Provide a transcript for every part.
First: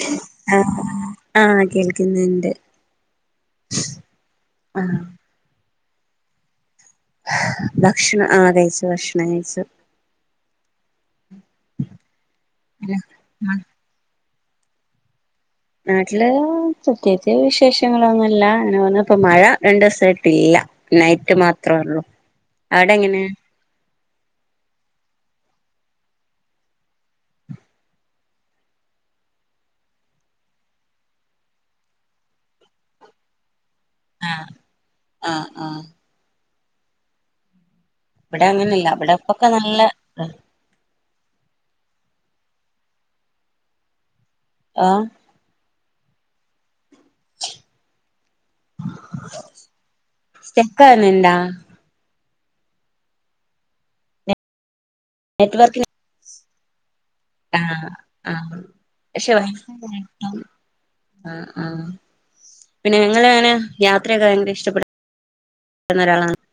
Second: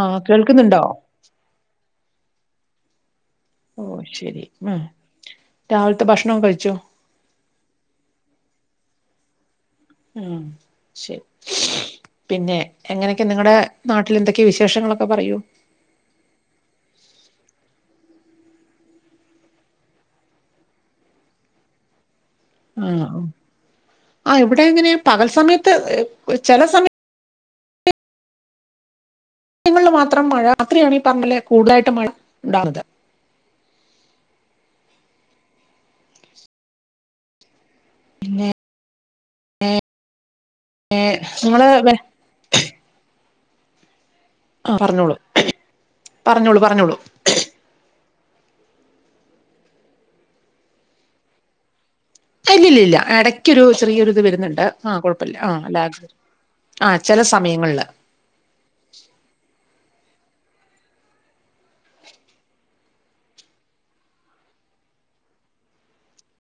ആ കേൾക്കുന്നുണ്ടോ ന്നുണ്ട് ഓ ശരി ആ രാവിലത്തെ ഭക്ഷണം കഴിച്ചോ ഭക്ഷണം ആഹ കഴിച്ചു ഭക്ഷണം കഴിച്ചു ഉ ശരി പിന്നെ എങ്ങനെയൊക്കെ നിങ്ങളുടെ നാട്ടിൽ എന്തൊക്ക വിശേഷങ്ങളൊക്കെ പറയൂ നാട്ടില് പ്രത്യേകിച്ച് വിശേഷങ്ങളൊന്നും ഇല്ല അങ്ങനെ വന്ന ഇപ്പ മഴ രണ്ടു ദിവസായിട്ടില്ല നൈറ്റ് മാത്രേള്ളു. അവിടെ എങ്ങനെ ആ ഇവിടെ എങ്ങനെ പകൽ സമയത്ത് ചില സമയ ങ്ങളു മാത്രം മഴ രാത്രിയാണ് പറഞ്ഞല്ലേ കൂടുതലായിട്ട് മഴ ഉണ്ടാവുന്നത് ആഹ ആഹ ഇവിടെ അങ്ങനെല്ല അവിടെ ഇപ്പൊക്കെ നല്ല ഏ നിങ്ങടെ ആഹ ആഹ് പറഞ്ഞോളൂ പറഞ്ഞോളൂ പറഞ്ഞോളൂ സ്റ്റക്കാവുന്നെ എന്താ ഇല്ല ഇല്ല ഇല്ല ഇടയ്ക്കൊരു ചെറിയൊരു ഇത് വരുന്നുണ്ട് ആഹ് കൊഴപ്പില്ലേ നെറ്റ്‌വർക്കിന് ആഹ് [unintelligible] ചില സമയങ്ങളില് ആഹ് ആഹാ പക്ഷെ [inaudible] [inaudible] ആഹ് ആഹ് പിന്നെ നിങ്ങളെങ്ങനാ യാത്രയൊക്കെ ഭയങ്കര ഇഷ്ടപ്പെടു [inaudible] ന്ന ഒരാളാ [inaudible]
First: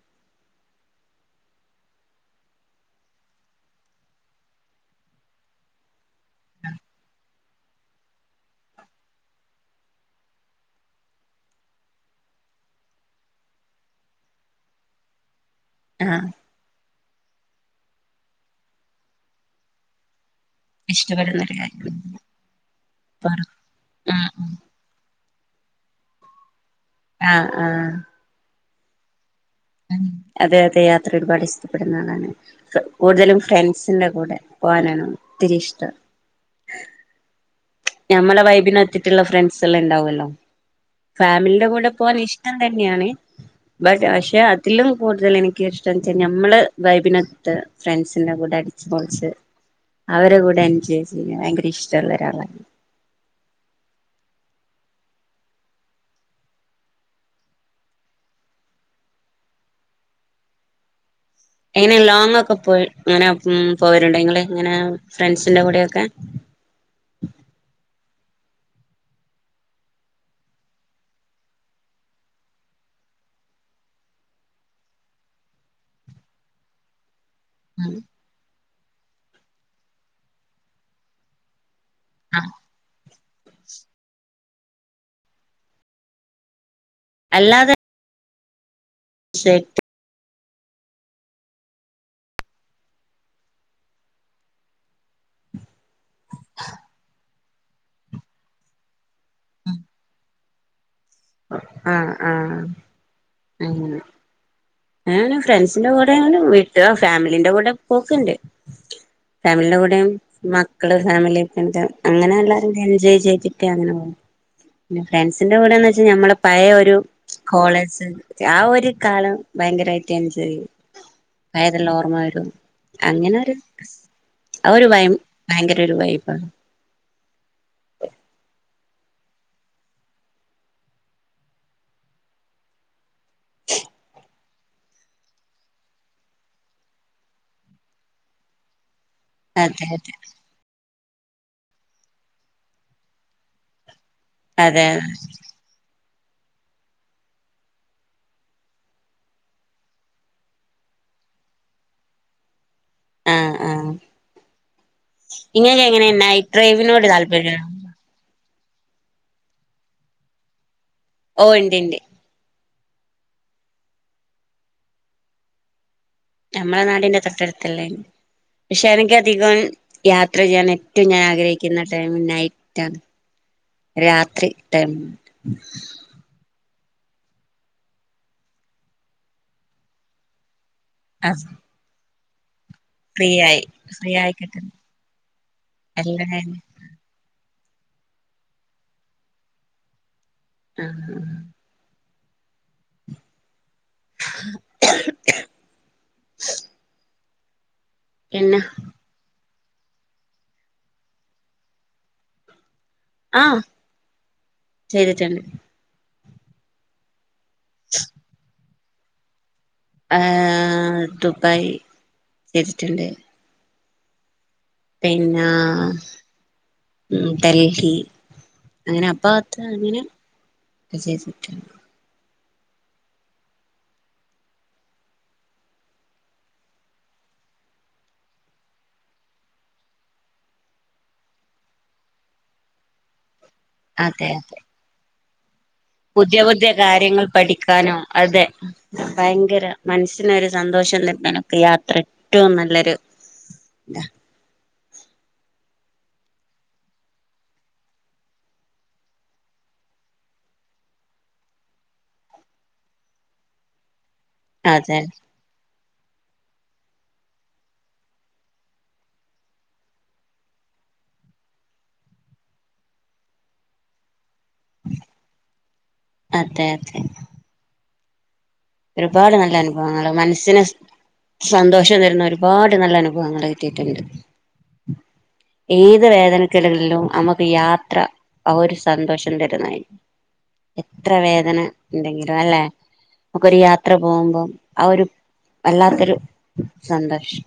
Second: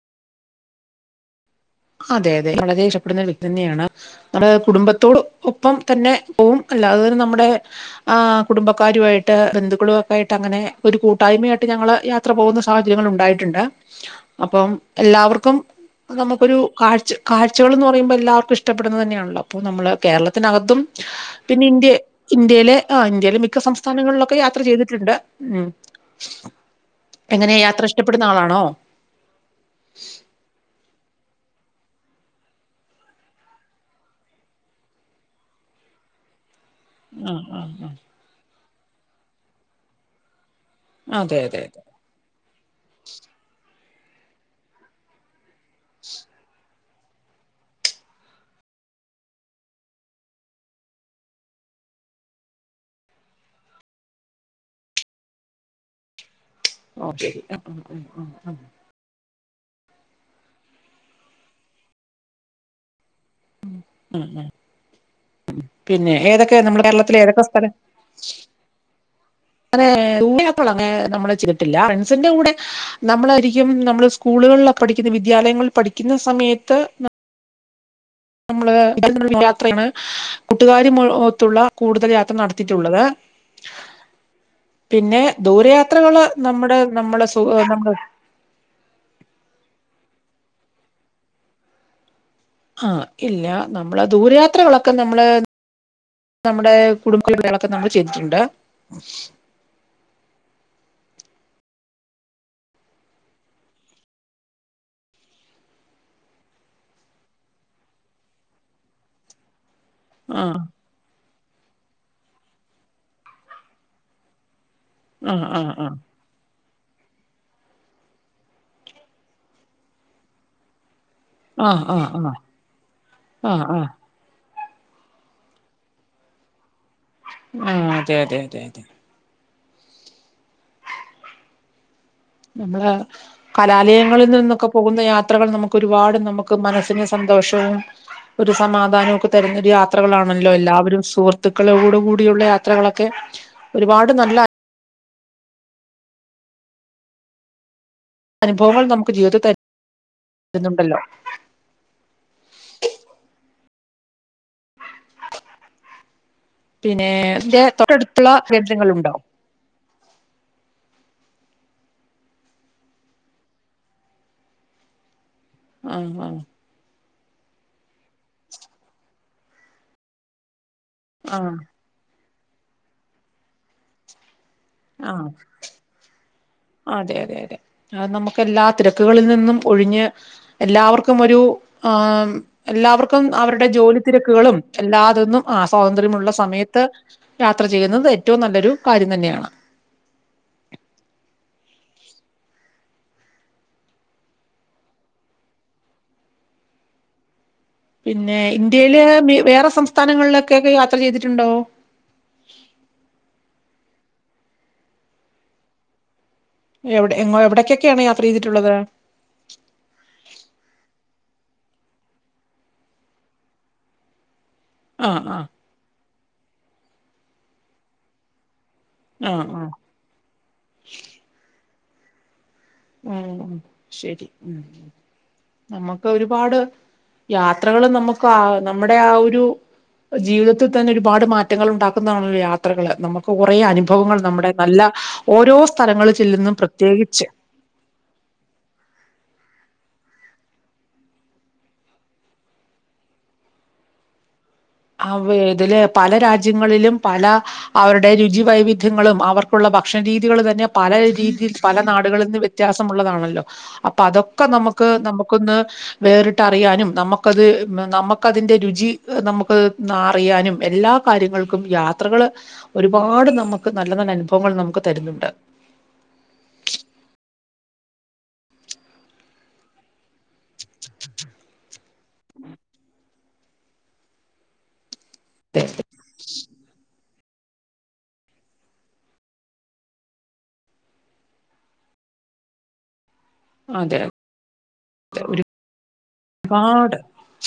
അതെ അതെ വളരെ ഇഷ്ടപ്പെടുന്ന വ്യക്തി തന്നെയാണ് നമ്മുടെ കുടുംബത്തോട് ഒപ്പം തന്നെ പോകും അല്ലാതെ തന്നെ നമ്മുടെ ആ കുടുംബക്കാരുമായിട്ട് ബന്ധുക്കളും ഒക്കെ ആയിട്ട് അങ്ങനെ ഒരു കൂട്ടായ്മയായിട്ട് ഞങ്ങള് യാത്ര പോകുന്ന സാഹചര്യങ്ങൾ ഉണ്ടായിട്ടുണ്ട് അപ്പം എല്ലാവർക്കും ആഹ് നമുക്കൊരു കാഴ്ച കാഴ്ചകൾ എന്നു പറയുമ്പോൾ എല്ലാവർക്കും ഇഷ്ടപ്പെടുന്ന തന്നെയാണല്ലോ അപ്പോൾ നമ്മള് കേരള ത്തിനകത്തും ഇഷ്ടപ്പെടുന്ന ഒരു പിന്നെ ഇന്ത്യ കാര്യം ഇന്ത്യയിലെ ആഹ് ഇന്ത്യയിലെ മിക്ക സംസ്ഥാനങ്ങളിലൊക്കെ ആഹ് യാത്ര ചെയ്തിട്ടുണ്ട് ഉം ആഹ് എങ്ങനെയാ യാത്ര ആഹ് ഇഷ്ടപ്പെടുന്ന ആളാണോ അതെ അതെ ഒരുപാട് ഇഷ്ടപ്പെടുന്ന ആളാണ് കൂടുതലും ഫ്രണ്ട്സിന്റെ കൂടെ പോകാനാണ് ഒത്തിരി ഇഷ്ടം ഉം [inaudible] ത്തിട്ടുള്ള ഫ്രണ്ട്സ് എല്ലാം ഉണ്ടാവുമല്ലോ അതെ അതെ ഫാമിലിയുടെ അതെ കൂടെ പോകൻ ഇഷ്ടം തന്നെയാണ് ബട്ട് പക്ഷെ അതിലും കൂടുതൽ എനിക്ക് ഇഷ്ടം വെച്ചൽ നമ്മള് വൈബിനൊത്ത് ഫ്രണ്ട്സിന്റെ കൂടെ അടിച്ചു പൊളിച്ച് അവരെ കൂടെ [unintelligible] ഭയങ്കര ഇഷ്ടമുള്ള ഒരാളാ [inaudible] എങ്ങനെ ലോങ്ങൊക്കെ പോയി അങ്ങനെ പോരുണ്ടോ ങ്ങള് ഇങ്ങനെ ഫ്രണ്ട്സിന്റെ കൂടെ ഒക്കെ പിന്നെ ഏതൊക്കെ നമ്മുടെ കേരളത്തിലെ ഏതൊക്കെ [unintelligible] അങ്ങനെ നമ്മള് ചെയ്തിട്ടില്ല ഫ്രണ്ട്സിന്റെ കൂടെ നമ്മളായിരിക്കും നമ്മള് സ്കൂളുകളിൽ പഠിക്കുന്ന വിദ്യാലയങ്ങളിൽ പഠിക്കുന്ന സമയത്ത് [inaudible] [inaudible] കൂട്ടുകാരുമൊത്തുള്ള കൂടുതൽ യാത്ര നടത്തിയിട്ടുള്ളത് പിന്നെ ദൂരെയാത്രകള് നമ്മുടെ നമ്മ അല്ലാതെ [unintelligible] [inaudible] ആഹ് ഇല്ല നമ്മള് ദൂരയാത്രകളൊക്കെ നമ്മള് നമ്മുടെ കുടുംബ [inaudible] [unintelligible] നമ്മള് ചെയ്തിട്ടുണ്ട് [inaudible] ആഹ ആഹ അ ഏഹ് ഫ്രണ്ട്സിന്റെ കൂടെ വിട്ടു ഫാമിലിന്റെ കൂടെ പോക്കണ്ട് ഫാമിലിന്റെ കൂടെ ആ മക്കള്, ഫാമിലി, എ അങ്ങനെ ഉള്ളരെ എൻജോയ് ചെയ്തിട്ടേ അങ്ങനെ പോ- ആ ഫ്രണ്ട്സിന്റെ ആ കൂടെന്ന് ആ വെച്ചാൽ നമ്മെ പഴ ഒരു- കോളേജ് ആ ഒരു കാലം ഭയങ്കരമായിട്ട് എൻജോയ് ചെയ്യും ആ വയതുള്ള ഓർമ്മ ആ ആ വരും അങ്ങനെ ആ ഒരു ആ അവര് ഒരുയ ഭയങ്കര ഒരു വൈ്പാണ് ആ അതെ അതെ അതെ അതെ നമ്മള് കലാലയങ്ങളിൽ നിന്ന- പോുന്ന യാത്രകൾ നമുക്ക് ഒരുപാട് നമുക്ക് മനസ്സിന് സന്തോഷവും ഒരു സമാധാനവും തെരഞ്ഞൊരു അതെ അതെ യാത്രകളാണല്ലോ എല്ലാവരും- സുഹൃത്തുക്കളോട് കൂടിയുള്ള യാത്രകളൊക്കെ ഒരുപാട്- നല്ല അതെതെ ഉ [unintelligible] അനുഭവങ്ങൾ നമുക്ക് ജീവിത വരുന്നുണ്ടല്ലോ ഇങ്ങൊക്കെ എങ്ങനെയന്ന ട്രൈവിനോട് താല്പര്യം ക്ഷബദങ്ങളുണ്ടോ [unintelligible] ഓ ഉണ്ട് ഉണ്ട് ആഹ് ആഹ് നമ്മളെ നാടിന്റെ- തൊട്ടടുത്തല്ലേ പക്ഷെ എനിക്ക് അധികം യാത്ര ചെയ്യാനെ [unintelligible] ഞാൻ ആഹ് ആഗ്രഹിക്കുന്ന ടൈം നൈറ്റ് രാ രാത്രി ആഹ് [unintelligible] അതെ അതെ അതെ അത് നമുക്ക് എല്ലാ തെരക്കുകളിൽ നിന്നും ഒഴിഞ്ഞ് എല്ലാവർക്കും ഒരു ആഹ് ആം എല്ലാവർക്കും ഫ്രീ ആയി അവരുടെ ജോലി ഫ്രീ ആയി തിരക്കുകളും കിട്ടും എല്ലാതന്നും ആ എല്ലാ സ്വാതന്ത്ര്യമുള്ള ടൈമും സമയത്ത് യാത്ര ചെയ്യുന്നത് ഏറ്റവും നല്ലൊരു കാര്യം തന്നെയാണ് ഉം പിന്നെ ഇന്ത്യയില് മി വേറെ സ് സംസ്ഥാനങ്ങളിലൊക്കെ [unintelligible] യാത്ര ചെയ്തിട്ടുണ്ടോ ആഹ് ചെയ്തിട്ടുണ്ട് എവിടെ എങ്ങോ എവിട് യ്ക്കൊക്കെയാണ് യാത്ര ചെയ്തിട്ടുള്ളത് ഏ ദുബായ് ചെയ്തിട്ടുണ്ട് ആഹ് പിന്നാ ആഹ് ഉം ഡൽഹി അങ്ങനെ അപ്പ ആഹ് അത്ര ആഹ് അങ്ങനെ ചെയ്തിട്ടുണ്ട് ഉം ശരി നമുക്ക് ഒരുപാട് യാത്രകള് നമുക്ക് ആ നമ്മുടെ ആ ഒരു ജീവിതത്തിൽ തന്നെ ഒരുപാട് മാറ്റങ്ങൾ ഉണ്ടാക്കുന്നതാണല്ലോ യാത്രകള് നമു ക്ക് കുറെ അനുഭവങ്ങൾ അതെ നമ്മുടെ അതെ നല്ല ഓരോ സ്ഥലങ്ങളിൽ പുതിയ ചെല്ലുന്നും പുതിയ പ്രത്യേകിച്ച് കാര്യങ്ങൾ പഠിക്കാനും അതെ ഭയങ്കര മനസ്സിനൊരു സന്തോഷം തരാനൊക്കെ യാത്ര ഏറ്റവും നല്ലൊരു താ അവ ഇതില് പല രാജ്യങ്ങളിലും പല അവരുടെ രുചി വൈവിധ്യങ്ങളും അവർക്കുള്ള ഭക്ഷണ രീതികള് തന്നെ പല രീതിൽ പല നാടുകളിൽ നിന്ന് വ്യത്യാസമുള്ളതാണല്ലോ അപ്പൊ അതൊക്കെ നമുക്ക് അതെ നമുക്കൊന്ന് വേറിട്ട് അറിയാനും നമുക്കത് നമുക്കതിന്റെ രുചി നമു ക്ക് അറിയാനും എല്ലാ കാര്യങ്ങൾക്കും യാത്രകള് ഒരുപാട് നമുക്ക് നല്ല നല്ല അനുഭ വങ്ങൾ നമുക്ക് തരുന്നുണ്ട് അതെ അതെ ഒരുപാട് നല്ല അനുഭവങ്ങൾ മൻ സിന് സന്തോഷം തരുന്ന ഒരുപാട് നല്ലന ഭവങ്ങള് കിട്ടീട്ടുണ്ട് ഏത് വേദനക്കിടലിലും നമുക്ക് യാത്ര ആ ഒരു സന്തോഷം തരുന്ന എത്ര വേദന ഉണ്ടങ്കിലും അല്ലെ നമുക്ക് ഒരു യാത്ര അതെ പോകുമ്പോം ആ ഒരു അതെ വല്ലാത്തൊരു ഒരുപാട് സന്തോഷം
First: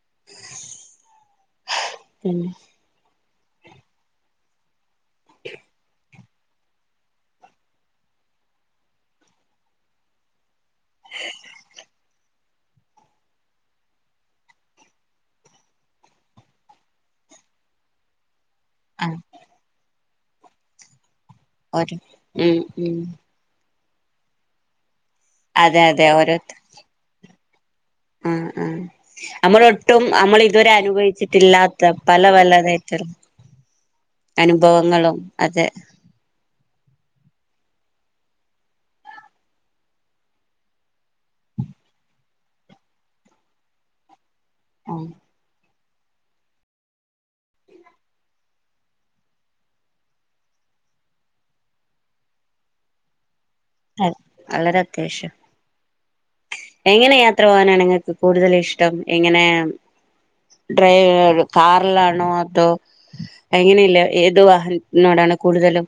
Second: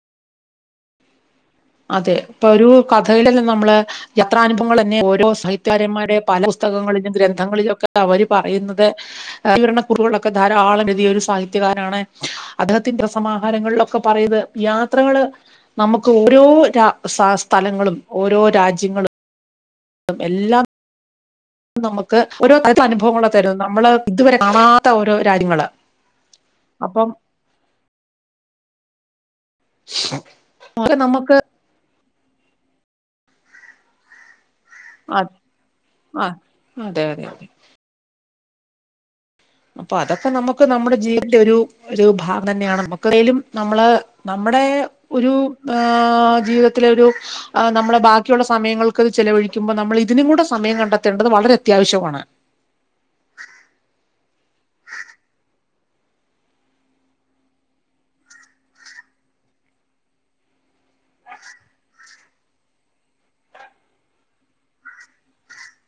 [unintelligible] അതെ ഇപ്പൊ പിന്നെ ഒരു ക ഥയിലന്നെ നമ്മള് എത്രാനുഭവങ്ങൾ ന് ഓരോ സാഹിത്യകാരന്മാരെ പല പുസ്തകങ്ങളിലും ഗ്രന്ഥങ്ങളിലും ഒക്കെ അവര് പറയുന്നത് വിവരണക്കുറിപ്പുകളൊക്കെ ധാരാളം എഴുതിയ ഒരു സാഹിത്യകാരനാണ് അദ്ദേഹത്തിന്റെ സമാഹാരങ്ങളിലൊക്കെ പറയത് യാത്രകൾ നമുക്ക് ഓരോ സ്ഥലങ്ങളും ഓരോ ആ രാജ്യങ്ങളും ഉം എല്ലാം ഒരു നമുക്ക് ഓരോ ഉം [unintelligible] ത്ത ഉം അനുഭവങ്ങളാ തരു നമ്മള് ഇതുവരെ കാണാ ത്തഓരോ രാജ്യങ്ങള് അതെ അതെ ഓരോരുത്ത അപ്പം ഉം നമ്മളൊട്ടും നമ്മൾ ഇതുവരെ അത് നമുക്ക് അനുഭവിച്ചിട്ടില്ലാത്ത തല വല്ലാതായിട്ട് അനുഭവങ്ങളും ആ അത് ആ അതെ അതെ അതെ അപ്പൊ അതൊക്കെ നമുക്ക് നമ്മുടെ ജീവിതന്റെ ഒരു ഒരു ഭാവം തന്നെയാണ് നമ്മുക്ക് എന്തലും നമ്മള നമ്മുടെ ഉം ഒരു ഏ ജീവിതത്തിലെ ഒരു നമ്മളെ ബാക്കിയുള്ള സമയങ്ങൾക്ക്ത് ചെലവഴിക്കുമ്പോൾ നമ്മൾ ഇതിനും കൂടെ സമയം കണ്ടെത്തേണ്ടത് വളരെ അത്യാവശ്യമാണ് ആ വളരെ അത്യാവശ്യം എങ്ങനെ യാത്ര പോവാനാണ് നിങ്ങൾക്ക് കൂടുതൽ ഇഷ്ടം എങ്ങനെ ഡ്രൈവിലാണ് കാറിലാണ് ആൾട്ടോ അതോ അങ്ങനെയല്ല ഏത് വാഹനനോടാണ് കൂടുതലും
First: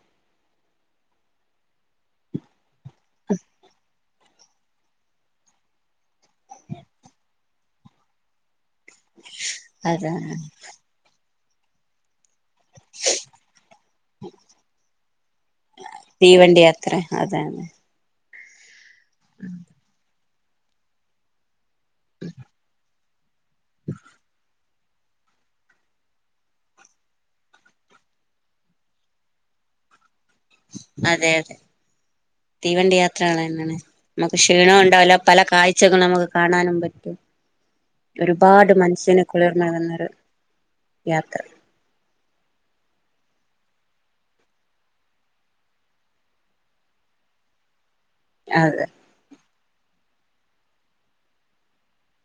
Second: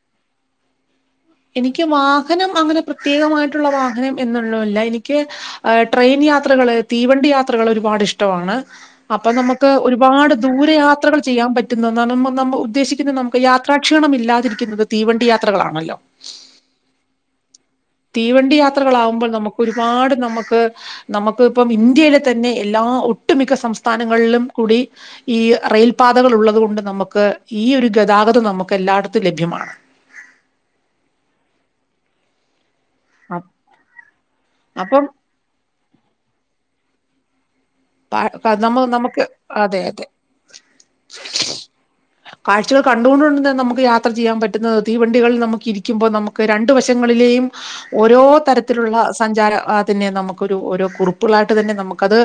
എനിക്ക് വാഹനം അങ്ങനെ പ്രത്യേകമായിട്ടുള്ള വാഹനം എന്നുള്ളല്ല എനിക്ക് ട്രെയിൻ യാത്രകള് തീവണ്ടി യാത്രകൾ ഒരുപാട് ഇഷ്ടമാണ് അപ്പൊ നമുക്ക് ഒരുപാട് അതാണ് ദൂര യാത്രകൾ ചെയ്യാൻ പറ്റുന്നാണ് ന [inaudible] ഉദ്ദേശിക്കുന്നത് നമുക്ക് യാത്ര ഭക്ഷണമില്ലാതിരിക്കുന്നത് തീവണ്ടിയ യാത്ര യാത്രകളാണല്ലോ തീവണ്ടി യാത്ര അതതെ തീവണ്ടി യാത്ര യാത്രകളാവുമ്പോൾ നമുക്ക് ഒരുപാട് നമുക്ക് നമുക്ക് ഇപ്പം ഇന്ത്യയിലെ തന്നെ എല്ലാ ഒട്ട മിക്ക സംസ്ഥാനങ്ങളിലും കൂടി ഈ റെയിൽ പാതകൾ ഉള്ളത് കൊണ്ട് നമുക്ക് ഈ ഒരു ഗതാഗതം നമുക്ക് എല്ലായിടത്തും ലഭ്യമാണ് അതെ അതെ തീവണ്ടി യാത്രക അ- തന്നാണ് നമുക്ക് ക്ഷീണവും അപ്പം ഉണ്ടാവില്ല പല കാ [inaudible] നമുക്ക് കാണാനും പറ്റും പ- ക- ഒരുപാട് നമ്മ മനുഷ്യന് നമുക്ക് അതെ കുളിർമൽകുന്നൊരു യാത്ര കാഴ്ചകൾ കണ്ടുകൊണ്ട്ുകൊണ്ട് തന്നെ നമുക്ക് യാത്ര ചെയ്യാൻ പറ്റുന്നത് തീവണ്ടികളിൽ നമുക്ക് ഇരിക്കുമ്പോൾ നമുക്ക് രണ്ടു വശങ്ങളിലെയും- ഓരോ അതെ തരത്തിലുള്ള സഞ്ചാര- അതിനന്നെ നമുക്കൊരു ഓരോ കുറിപ്പുകളായിട്ട് തന്നെ നമുക്കത്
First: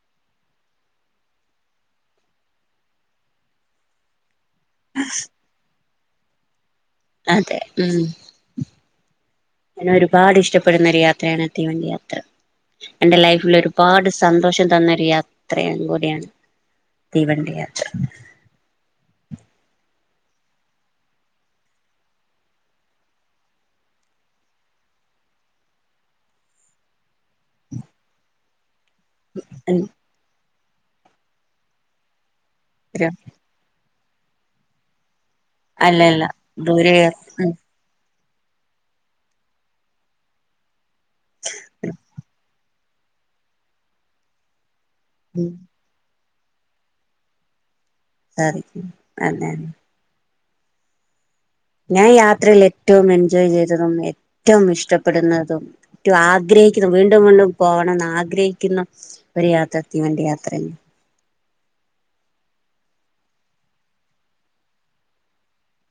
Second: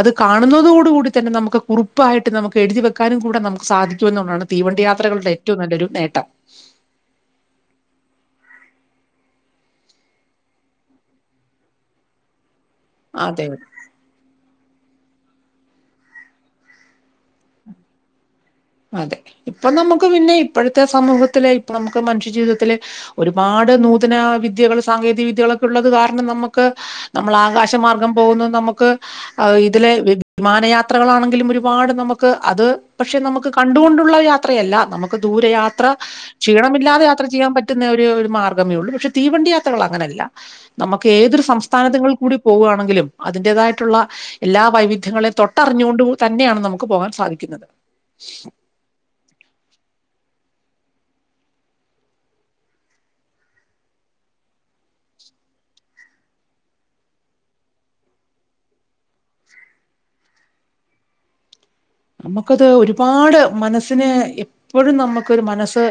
അത് കാണുന്നതോട കൂടി തന്നെ നമുക്ക് കുറിപ്പായിട്ട് നമുക്ക് എഴുതി വെക്കാനും കൂടെ നമുക്ക് സാധിക്കുമ എന്നുള്ളതാണ് തീവണ്ട യാത്രകളുടെ ഏറ്റവും നല്ലരു കുട്ട [unintelligible] അതെ ഉം ഞാൻ ഒരുപാട് ഇഷ്ടപ്പെടുന്ന ഒരു യാത്രയാണ് തീവണ്ടി യാത്ര എന്റെ അതെ ലൈഫിൽ ഒരുപാട് സന്തോഷം തന്നൊരു യാത്രയും കൂടിയാണ് തീവണ്ടി യാത്ര അതെ ഇപ്പൊ നമുക്ക് പിന്നെ ഇപ്പോഴത്തെ സമൂഹത്തില ഇപ്പൊ നമുക്ക് മനുഷ്യ ജീവിതത്തില് ഒരുപാട് നൂതന വിദ്യകൾ സാങ്കേതിക വിദ്യകളൊക്കെ ഉള്ളത് കാരണം നമുക്ക് നമ്മൾ ആകാശ മാർഗ്ഗം പോകുന്നു നമുക്ക് ആ ഇതിലെ വിമാനയാത്രകളാണെങ്കിലും ഒരുപാട് നമുക്ക് അത് പക്ഷെ നമുക്ക് കൊണ്ടുള്ള യാത്രയല്ല ന ദൂരയാത്ര അല്ലല്ല ക്ഷീണമില്ലാതെ യാത്ര ദൂരയാത്ര ചെയ്യാൻ പറ്റുന്ന ഒരു മാർഗമേ ഉള്ളൂ പക്ഷെ തീവണ്ടി യാത്രകൾ അങ്ങനെയല്ല നമുക്ക് ഏതൊരു സംസ്ഥാനത്തിൽ കൂടി പോകുകയാണെങ്കിലും അതിന്റേതായിട്ടുള്ള എല്ലാ വൈവിധ്യ- ദ്യങ്ങളെ തൊട്ടറിഞ്ഞുകൊണ്ട് തന്നെയാണ് നമുക്ക് പോകാൻ സാധിക്കുന്നത് [unintelligible] ഞാൻ യാത്രയിൽ ഏറ്റവും എൻജോയ് ചെയ്തതും ഏറ്റവും ഇഷ്ടപ്പെടുന്നതും ഏറ്റവും ആഗ്രഹിക്കുന്നത വീണ്ടും വീണ്ടും പോകണംന്ന് ആഗ്രഹിക്കുന്ന ഒരു യാത്ര തീവണ്ടി യാത്രയാണ് നമുക്കത് ഒരുപാട് മനസ്സിന് എപ്പോഴും നമുക്കൊരു മനസ്സ്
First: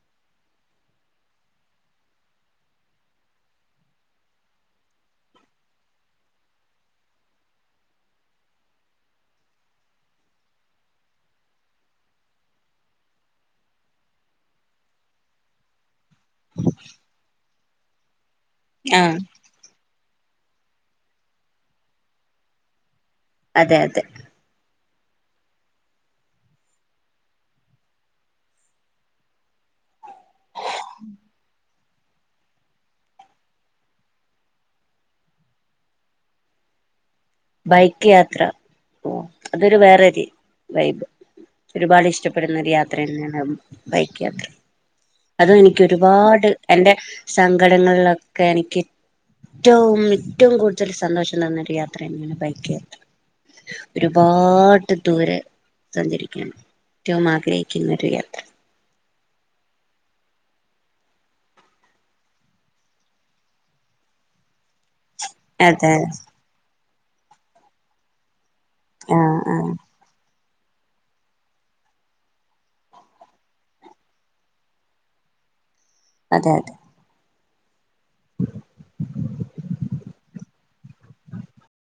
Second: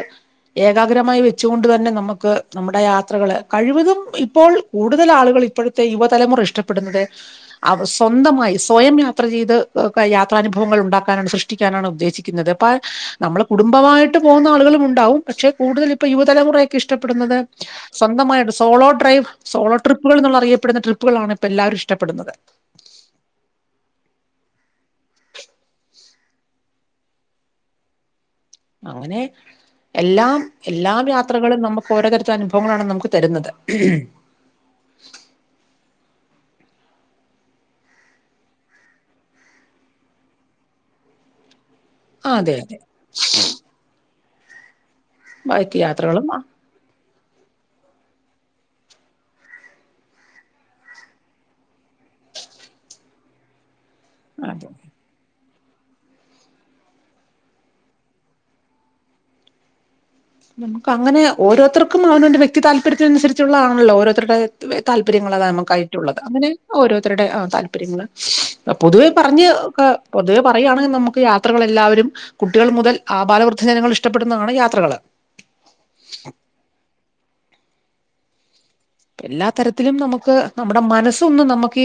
ഏകാഗ്രമായി വെച്ചു കൊണ്ട് തന്നെ നമുക്ക് നമ്മുടെ യാത്രകള് കഴിവതും ഇപ്പോൾ കൂടുതൽ ആളുകൾ ഇപ്പോഴത്തെ യുവതലമുറ ഇഷ്ടപ്പെടുന്നത് സ്വന്തമായി സ്വയം യാത്ര ചെയ്ത് യാത്രാനുഭവങ്ങൾ ഉണ്ടാക്ക സൃഷ്ടിക്കാനാണ് ഉദ്ദേശിക്കുന്നത് അപ്പ നമ്മള് കുടുംബമായിട്ട് പോകുന്ന ആളുകളും ഉണ്ടാവും പക്ഷെ കൂടുതൽ ഇപ്പൊ യുവതലമുറയൊക്കെ ഇഷ്ടപ്പെടുന്നത് സ്വന്തമായി സോളോ ആഹ് ഡ്രൈവ് സോളോ ട്രിപ്പുകൾന്നുള്ള അറിയപ്പെടുന്ന ട്രിപ്പുകളാണ് ഇപ്പ എല്ലാവരും ഇഷ്ടപ്പെടുന്നത് അതെ അതെ അങ്ങനെ എല്ലാം എല്ലാം യാത്രകളും നമുക്ക് ഓരോ തരത്തിൽ അനുഭവങ്ങളാണ് നമുക്ക് തരുന്നത് ബൈക്ക് യാത്ര ഓ അതൊരു വേറൊരു വൈബ് ഒരുപാട് ആ അതെ ഇഷ്ടപ്പെടുന്ന ഒരു അതെ യാത്ര തന്നെയാണ് ബൈക്ക് യാത്ര അതും ബൈക്ക് എനിക്ക് യാത്രകളും ആ ഒരുപാട് എന്റെ സങ്കടങ്ങളിലൊക്കെ എനിക്ക് ഏറ്റവും ഏറ്റവും കൂടുതൽ സന്തോഷം തന്നൊ ഒരു യാത്ര ബൈക്ക് യാത്ര അതെ ഒരുപാട് ദൂരെ സഞ്ചരിക്കണം ഏറ്റവും ആഗ്രഹിക്കുന്ന ഒരു യാത്ര നമുക്ക് അങ്ങനെ ഓരോരുതർക്കും അവനവന്റെ വ്യക്തി താല്പര്യത്തിനുസരിച്ചുള്ള ആണല്ലോ ഓരോരുത്തരുടെ താത്പര്യങ്ങള അതാണ് അതെ നമുക്കായിട്ടുള്ളത് അങ്ങനെ ഓരോരുത്തരുടെ താല്പര്യങ്ങള് പൊതുവേ ആഹ് പറഞ്ഞ് ആഹ് പൊതുവെ പറയുകയാണെങ്കിൽ നമുക്ക് യാത്രകൾ എല്ലാവരും കുട്ടികൾ മുതൽ ആ ബാലവൃദ്ധജനങ്ങൾ ഇഷ്ടപ്പെടുന്നതാണ് യാത്രകൾ അതെ അതെ എല്ലാ തരത്തിലും നമുക്ക് നമ്മുടെ മനസ് ഒന്ന് നമ്മുക്ക്